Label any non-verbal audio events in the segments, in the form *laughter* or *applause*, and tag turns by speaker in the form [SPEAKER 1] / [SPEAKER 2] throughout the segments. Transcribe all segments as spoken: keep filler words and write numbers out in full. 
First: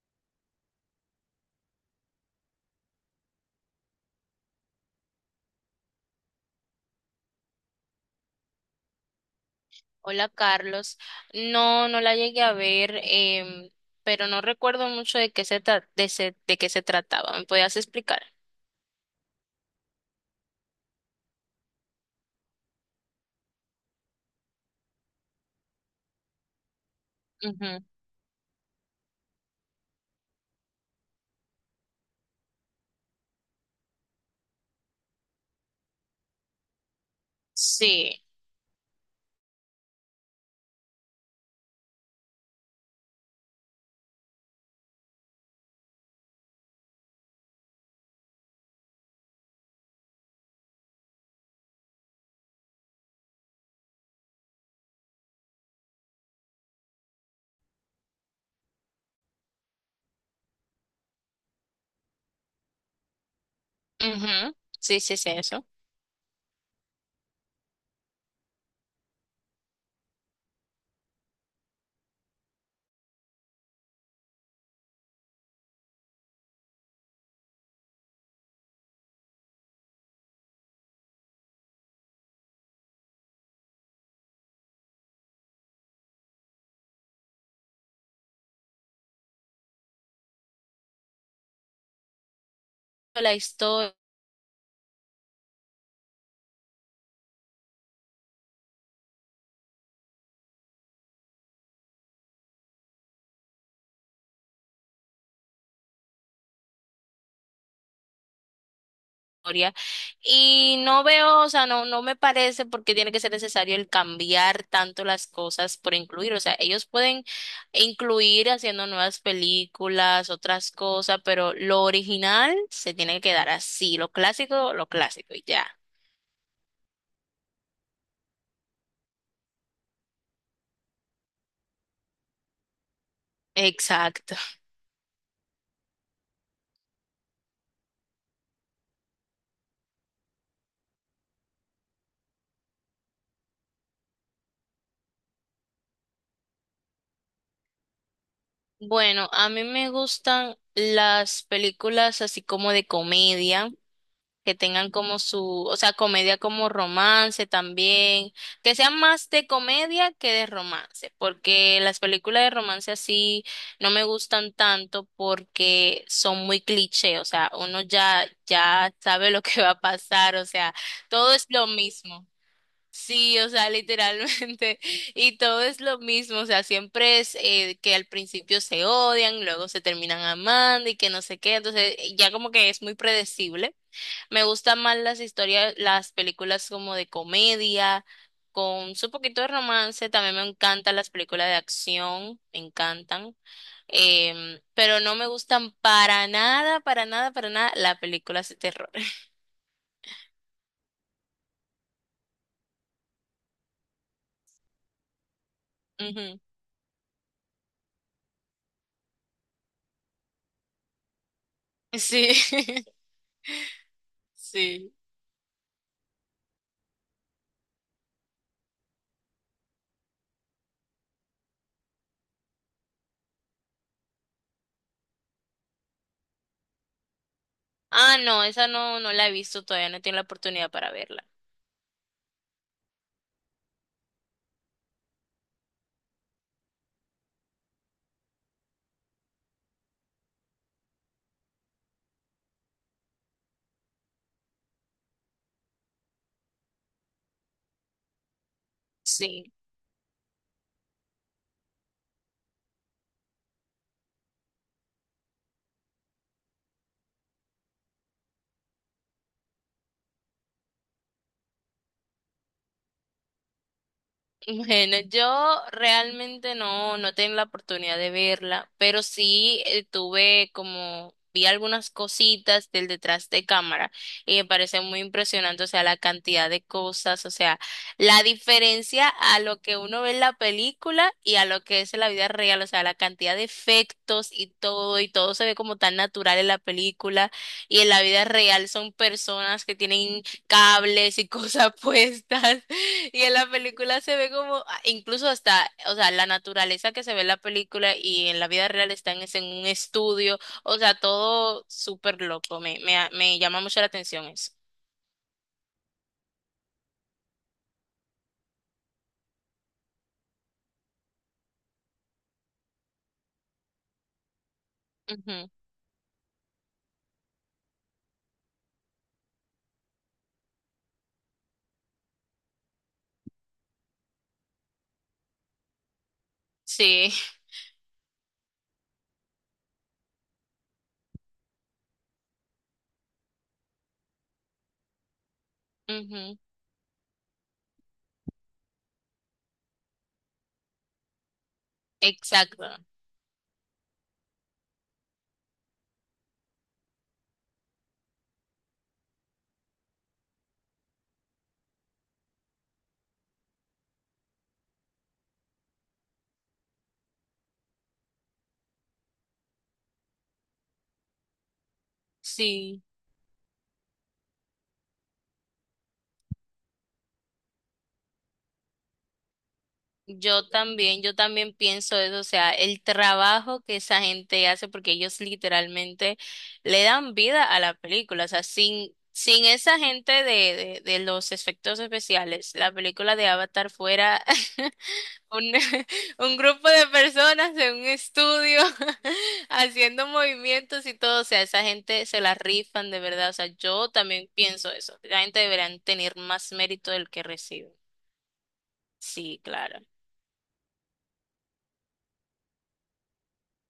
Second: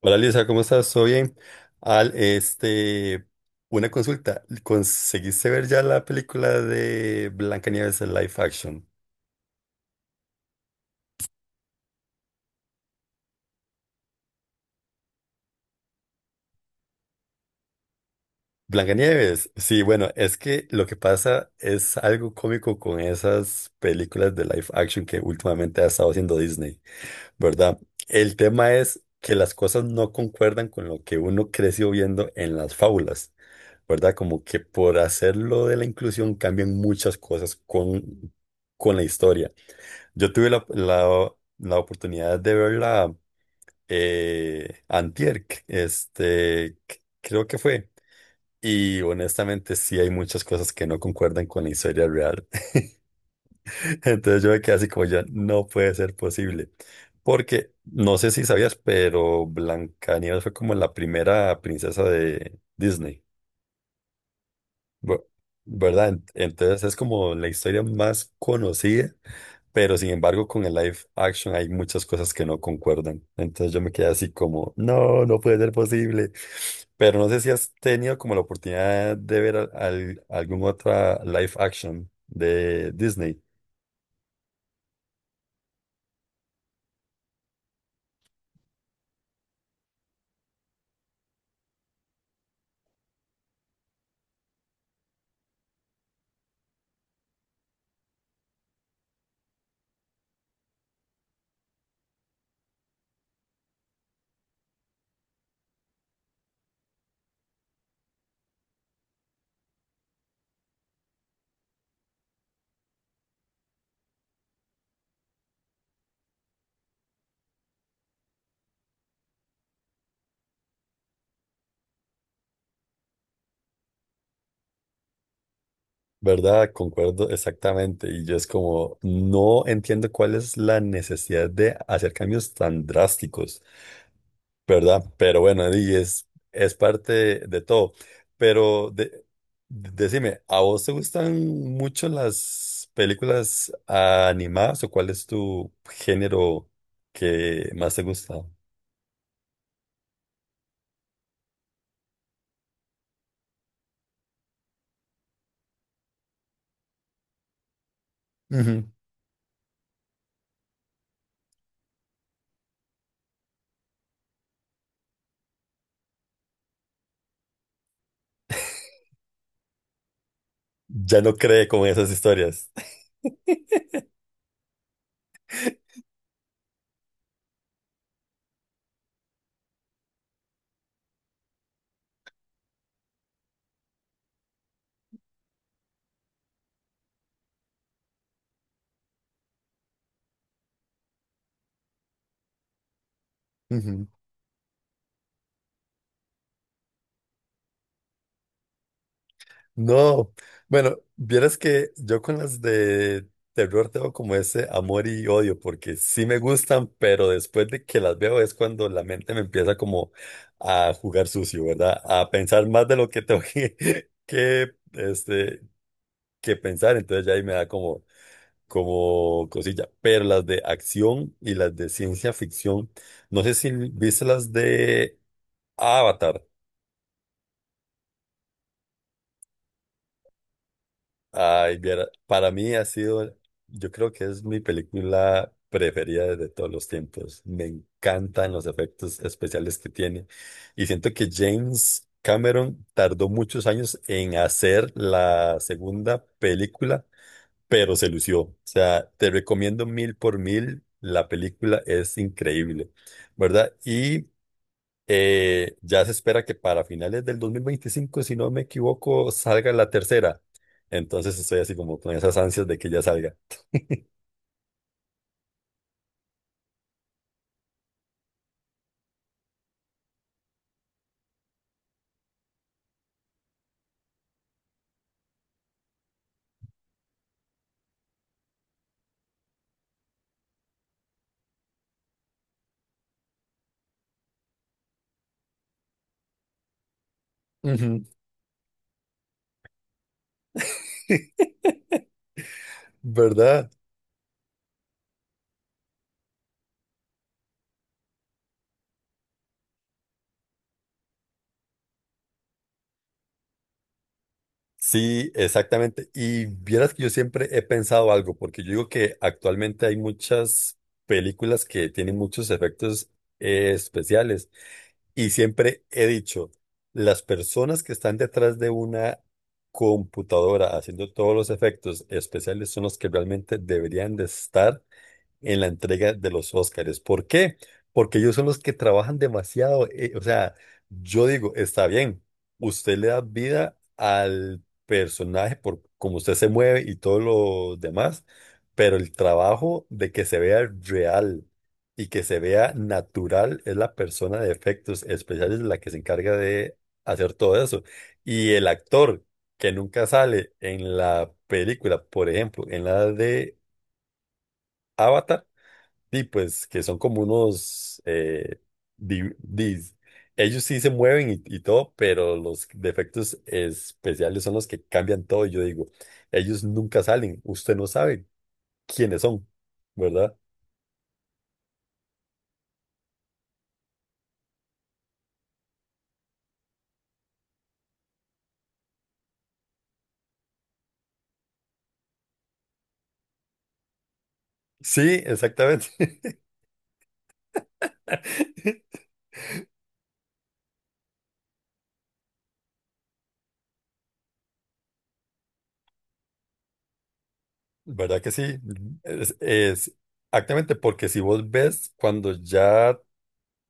[SPEAKER 1] Hola, Lisa, ¿cómo estás? ¿Todo bien? Al, este, una consulta. ¿Conseguiste ver ya la película de Blancanieves en live action?
[SPEAKER 2] Hola Carlos, no, no la llegué a ver, em, pero no recuerdo mucho de qué se tra- de, se- de qué se trataba. ¿Me podías explicar?
[SPEAKER 1] Blancanieves, sí, bueno, es que lo que pasa es algo cómico con esas películas de live action que últimamente ha estado haciendo Disney, ¿verdad?
[SPEAKER 2] Ujú.
[SPEAKER 1] El tema es que las cosas no concuerdan con lo que uno creció viendo en las fábulas. ¿Verdad? Como que por hacerlo de la inclusión cambian muchas cosas
[SPEAKER 2] Sí,
[SPEAKER 1] con, con la historia. Yo tuve la, la- la oportunidad de verla eh, antier, c- este, c- creo que fue. Y honestamente sí hay muchas cosas que no concuerdan con la historia real. *laughs* Entonces yo me quedé así como ya, no puede ser posible. Porque no sé si sabías, pero Blancanieves fue como la primera princesa de Disney,
[SPEAKER 2] ujú, sí, sí,
[SPEAKER 1] bu-
[SPEAKER 2] sí, eso.
[SPEAKER 1] ¿verdad? Ent- Entonces es como la historia más conocida. Pero sin embargo, con el live action hay muchas cosas que no concuerdan. Entonces yo me quedé así como, no, no puede ser posible. Pero no sé si has tenido como la oportunidad de ver al- al- algún otra live action de Disney,
[SPEAKER 2] La historia. Y no veo, o sea, no, no me parece porque tiene que ser necesario el cambiar tanto las cosas por incluir. O sea, ellos pueden incluir haciendo nuevas películas, otras cosas, pero lo original se tiene que quedar así, lo clásico, lo clásico y ya.
[SPEAKER 1] ¿verdad? Concuerdo exactamente. Y yo es como, no entiendo cuál es la necesidad de hacer cambios tan drásticos.
[SPEAKER 2] Exacto.
[SPEAKER 1] ¿Verdad? Pero bueno, di, es, es parte de todo. Pero de- Decime, ¿a vos te gustan mucho las películas animadas o cuál es tu género que más te gusta?
[SPEAKER 2] Bueno, a mí me gustan las películas así como de comedia, que tengan como su, o sea, comedia como romance también, que
[SPEAKER 1] Ujú.
[SPEAKER 2] sean más de comedia que de romance, porque las películas de romance así no me gustan tanto porque son muy cliché, o sea, uno ya ya sabe lo que va a pasar, o sea,
[SPEAKER 1] Ya no
[SPEAKER 2] todo es lo
[SPEAKER 1] cree con esas
[SPEAKER 2] mismo.
[SPEAKER 1] historias.
[SPEAKER 2] Sí, o sea, literalmente. *laughs* Y todo es lo mismo, o sea, siempre es eh, que al principio se odian, luego se terminan amando y que no sé qué, entonces eh, ya como que es muy predecible. Me gustan más las historias, las películas como de comedia, con su poquito de romance, también me encantan las películas de acción, me encantan.
[SPEAKER 1] *laughs*
[SPEAKER 2] Em, pero no me gustan para nada, para nada, para nada las películas de terror. *laughs*
[SPEAKER 1] No, bueno, vieras que yo con las de terror tengo como ese amor y odio, porque sí me
[SPEAKER 2] Ujú.
[SPEAKER 1] gustan, pero después de que las veo es cuando la mente me empieza como a jugar sucio, ¿verdad? A
[SPEAKER 2] Sí,
[SPEAKER 1] pensar más de
[SPEAKER 2] *laughs*
[SPEAKER 1] lo que tengo que, *laughs* que,
[SPEAKER 2] sí.
[SPEAKER 1] este, que pensar, entonces ya ahí me da como, como cosilla. Pero las de acción y las de ciencia ficción, no sé si viste las de Avatar.
[SPEAKER 2] Ah, no, esa no, no la he visto todavía, no he tenido la oportunidad para verla.
[SPEAKER 1] Ay, viera, para mí ha sido, yo creo que es mi película preferida de todos los tiempos. Me encantan los efectos especiales que tiene. Y siento que James Cameron tardó muchos años en hacer la segunda película, pero se lució. O sea, te
[SPEAKER 2] Sí.
[SPEAKER 1] recomiendo mil por mil. La película es increíble, ¿verdad? Y eh, ya se espera que para finales del dos mil veinticinco, si no me equivoco, salga la tercera. Entonces estoy así como con esas ansias de que ya salga.
[SPEAKER 2] Bueno, yo realmente no, no tengo la oportunidad de verla, pero sí eh, tuve como, vi algunas cositas del detrás de cámara y me parece muy impresionante, o sea, la cantidad de cosas, o sea, la diferencia a lo que uno ve en la película y a lo que es en la vida real, o sea, la cantidad de efectos y todo, y todo se ve como tan natural en la película y en la
[SPEAKER 1] Ujú.
[SPEAKER 2] vida real son personas que tienen cables y
[SPEAKER 1] *laughs*
[SPEAKER 2] cosas *laughs* puestas. Y en la
[SPEAKER 1] ¿Verdad?
[SPEAKER 2] película se ve como, ah, incluso hasta, o sea, la naturaleza que se ve en la película y en la vida real están es en un estudio, o sea, todo súper loco, me, me, ha- me llama mucho la atención eso.
[SPEAKER 1] Sí, exactamente. Y vieras que yo siempre he pensado algo, porque yo digo que actualmente hay muchas películas que tienen muchos efectos eh, especiales. Y
[SPEAKER 2] Ujú,
[SPEAKER 1] siempre he dicho, las personas que están detrás de una computadora haciendo todos los efectos especiales son los que realmente deberían de estar en la entrega de los Óscares.
[SPEAKER 2] sí,
[SPEAKER 1] ¿Por qué? Porque ellos son los que trabajan demasiado. Eh, o sea, yo digo, está bien, usted le da vida al personaje por
[SPEAKER 2] *laughs*
[SPEAKER 1] cómo usted
[SPEAKER 2] ujú,
[SPEAKER 1] se mueve y todo lo demás, pero el trabajo de que se vea real y que se vea
[SPEAKER 2] exacto,
[SPEAKER 1] natural es la persona de efectos especiales la que se encarga de hacer todo eso. Y el actor que nunca sale en la película, por ejemplo, en la de Avatar, sí, pues que son como unos... eh, di- dis- ellos sí se mueven y, y todo, pero los
[SPEAKER 2] sí.
[SPEAKER 1] defectos especiales son los que cambian todo. Y yo digo, ellos nunca salen. Usted no sabe quiénes son, ¿verdad?
[SPEAKER 2] Yo también, yo también pienso eso, o sea, el trabajo que esa gente hace, porque ellos literalmente le dan vida a la película, o sea, sin, sin esa gente de, de, de los efectos especiales, la película de Avatar fuera *laughs*
[SPEAKER 1] Sí,
[SPEAKER 2] un, *laughs*
[SPEAKER 1] exactamente.
[SPEAKER 2] un grupo de personas en un estudio
[SPEAKER 1] *laughs*
[SPEAKER 2] *laughs* haciendo movimientos y todo, o sea, esa gente se la rifan de verdad, o sea, yo también pienso eso, la gente deberán tener más mérito del que recibe.
[SPEAKER 1] ¿Verdad que sí? Es,
[SPEAKER 2] Sí, claro.
[SPEAKER 1] es- Exactamente, porque si vos ves cuando ya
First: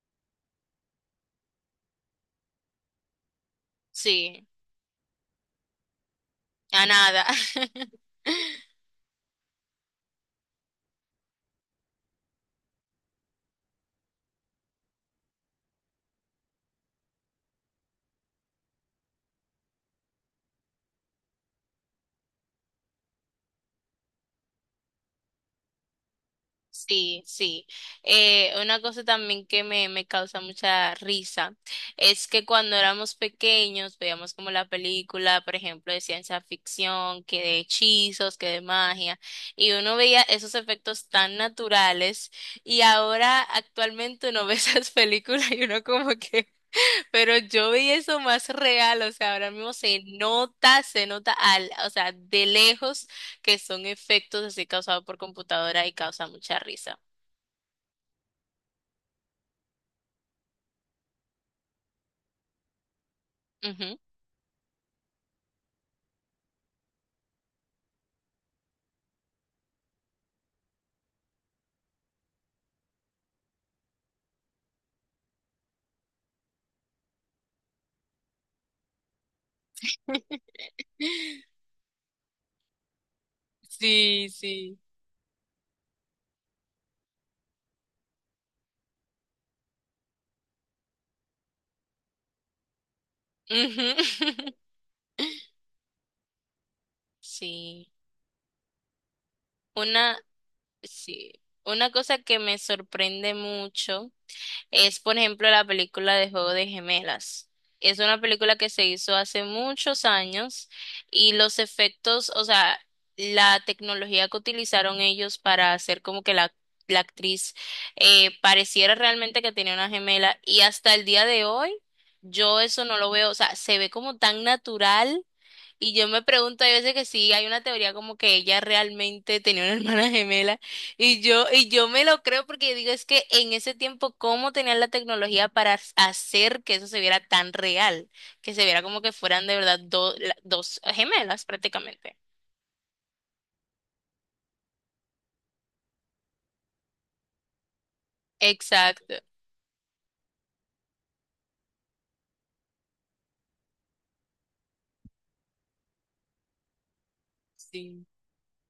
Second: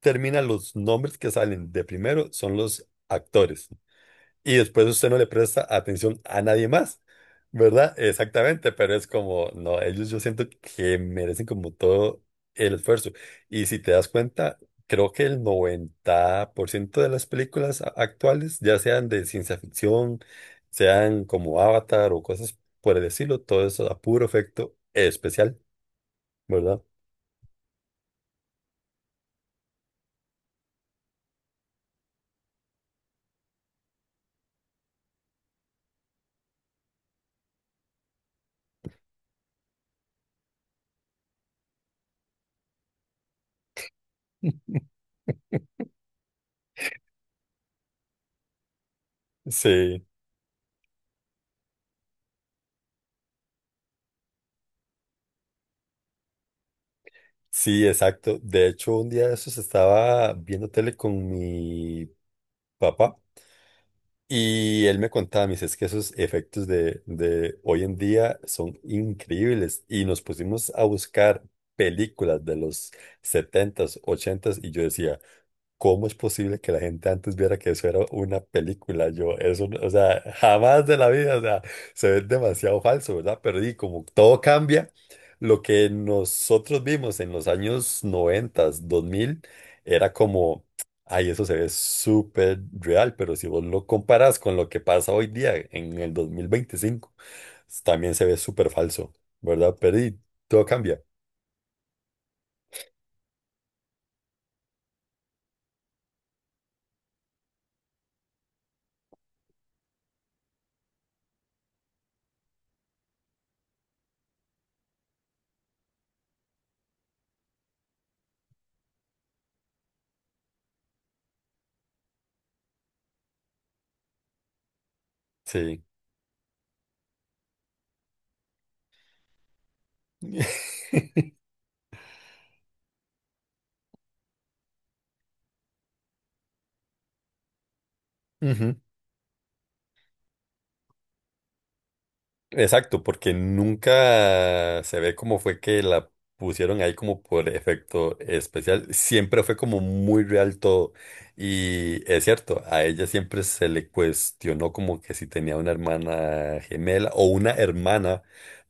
[SPEAKER 1] terminan los nombres que salen de primero son los actores.
[SPEAKER 2] Sí.
[SPEAKER 1] Y después usted no le presta atención a nadie
[SPEAKER 2] A
[SPEAKER 1] más,
[SPEAKER 2] nada.
[SPEAKER 1] ¿verdad?
[SPEAKER 2] *laughs*
[SPEAKER 1] Exactamente, pero es como, no, ellos yo siento que merecen como todo el esfuerzo. Y si te das cuenta, creo que el noventa por ciento de las películas a- actuales, ya sean de ciencia ficción, sean como Avatar o cosas por el estilo, todo eso a puro efecto especial, ¿verdad?
[SPEAKER 2] Sí, sí. Eh, una cosa también que me, me causa mucha risa es que cuando éramos pequeños veíamos como la película, por ejemplo, de ciencia ficción, que de hechizos, que de magia, y uno veía esos efectos tan naturales y ahora actualmente uno *laughs* ve esas películas y uno como que, pero yo vi eso más real, o sea, ahora mismo se
[SPEAKER 1] Sí,
[SPEAKER 2] nota, se nota al, o sea, de lejos que son efectos así causados por computadora y causa mucha risa.
[SPEAKER 1] sí, exacto. De hecho, un día de esos estaba viendo tele con mi papá.
[SPEAKER 2] Ujú.
[SPEAKER 1] Y él me contaba, me dice, es que esos efectos de, de hoy en día son increíbles. Y nos pusimos a buscar películas de los setentas, ochentas y yo decía, ¿cómo es posible que la gente antes viera que eso era una película? Yo, eso, no- o sea,
[SPEAKER 2] *laughs*
[SPEAKER 1] jamás de la vida, o sea, se ve demasiado falso, ¿verdad? Pero y como
[SPEAKER 2] Sí,
[SPEAKER 1] todo
[SPEAKER 2] sí.
[SPEAKER 1] cambia, lo que nosotros vimos en los años noventa, dos mil, era como, ay, eso se ve súper real, pero si vos lo
[SPEAKER 2] Ujú.
[SPEAKER 1] comparas con lo que pasa hoy día,
[SPEAKER 2] *laughs*
[SPEAKER 1] en el dos mil veinticinco,
[SPEAKER 2] Sí.
[SPEAKER 1] también se ve súper falso, ¿verdad? Pero
[SPEAKER 2] Una,
[SPEAKER 1] y todo cambia,
[SPEAKER 2] sí. Una cosa que me sorprende mucho es, por ejemplo, la película de Juego de Gemelas. Es una película que se hizo hace muchos años y los efectos, o sea, la tecnología que utilizaron ellos para hacer como que la, la actriz eh, pareciera realmente que tenía una gemela y hasta el día de hoy yo eso no lo veo, o sea, se ve como tan natural
[SPEAKER 1] sí.
[SPEAKER 2] y yo me pregunto, hay veces que sí, hay una teoría como que ella realmente tenía una *laughs* hermana gemela y
[SPEAKER 1] *laughs*
[SPEAKER 2] yo y yo me lo creo porque digo, es que en ese tiempo cómo tenían la tecnología para as- hacer que eso se viera tan real, que se
[SPEAKER 1] Ujú.
[SPEAKER 2] viera como que fueran de verdad do- la- dos gemelas prácticamente.
[SPEAKER 1] Exacto, porque nunca se ve cómo fue que la pusieron ahí como por efecto especial.
[SPEAKER 2] Exacto.
[SPEAKER 1] Siempre fue como muy real todo. Y es cierto, a ella siempre se le cuestionó como que si tenía una hermana gemela o una
[SPEAKER 2] Sí.
[SPEAKER 1] hermana,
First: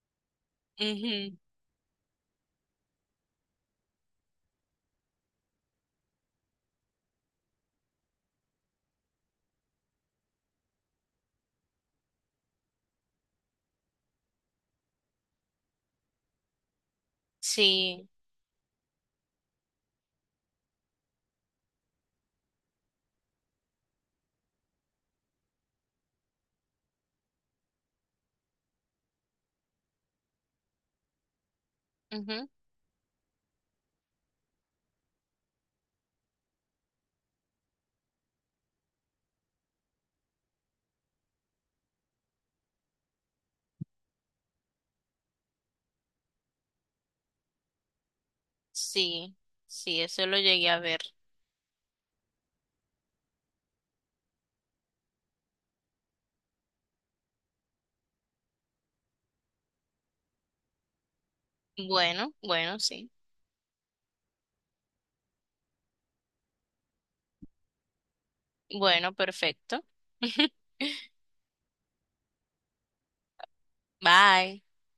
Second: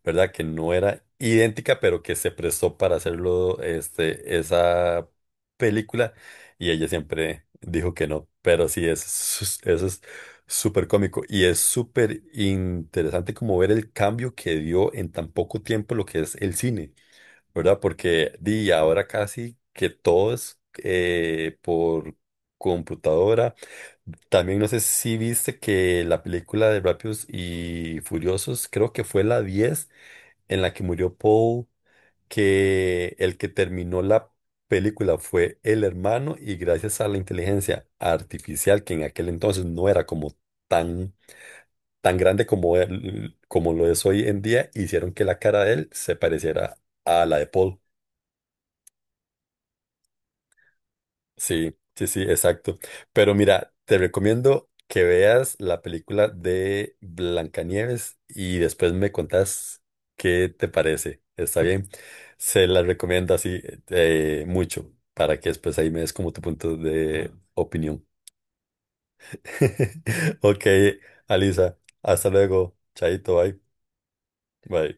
[SPEAKER 1] ¿verdad? Que no era
[SPEAKER 2] Ujú.
[SPEAKER 1] idéntica, pero que se prestó para hacerlo, este, esa película. Y ella siempre dijo que no. Pero sí, eso es, eso es súper cómico y es súper interesante como ver el cambio que dio en tan poco tiempo lo que es el cine, ¿verdad?
[SPEAKER 2] Sí.
[SPEAKER 1] Porque di ahora casi que todo es eh, por computadora. También no sé si viste que la película de Rápidos y Furiosos, creo que fue la diez en la que murió Paul,
[SPEAKER 2] Ujú.
[SPEAKER 1] que el que terminó la película fue el hermano y gracias a la inteligencia artificial, que en aquel entonces no era como tan, tan grande como, él- como lo es hoy en día, hicieron que la cara de él se pareciera a la de Paul.
[SPEAKER 2] Sí. Sí, eso lo llegué a ver.
[SPEAKER 1] Sí, sí, sí, exacto. Pero mira, te recomiendo que veas la película de Blancanieves y después me contás qué te parece. ¿Está bien?
[SPEAKER 2] Bueno,
[SPEAKER 1] Se
[SPEAKER 2] bueno,
[SPEAKER 1] la
[SPEAKER 2] sí.
[SPEAKER 1] recomiendo así eh, mucho para que después ahí me des como tu punto de opinión.
[SPEAKER 2] Bueno, perfecto.
[SPEAKER 1] *laughs* Ok,
[SPEAKER 2] *laughs*
[SPEAKER 1] Alisa, hasta luego. Chaito, bye.
[SPEAKER 2] Bye.
[SPEAKER 1] Bye.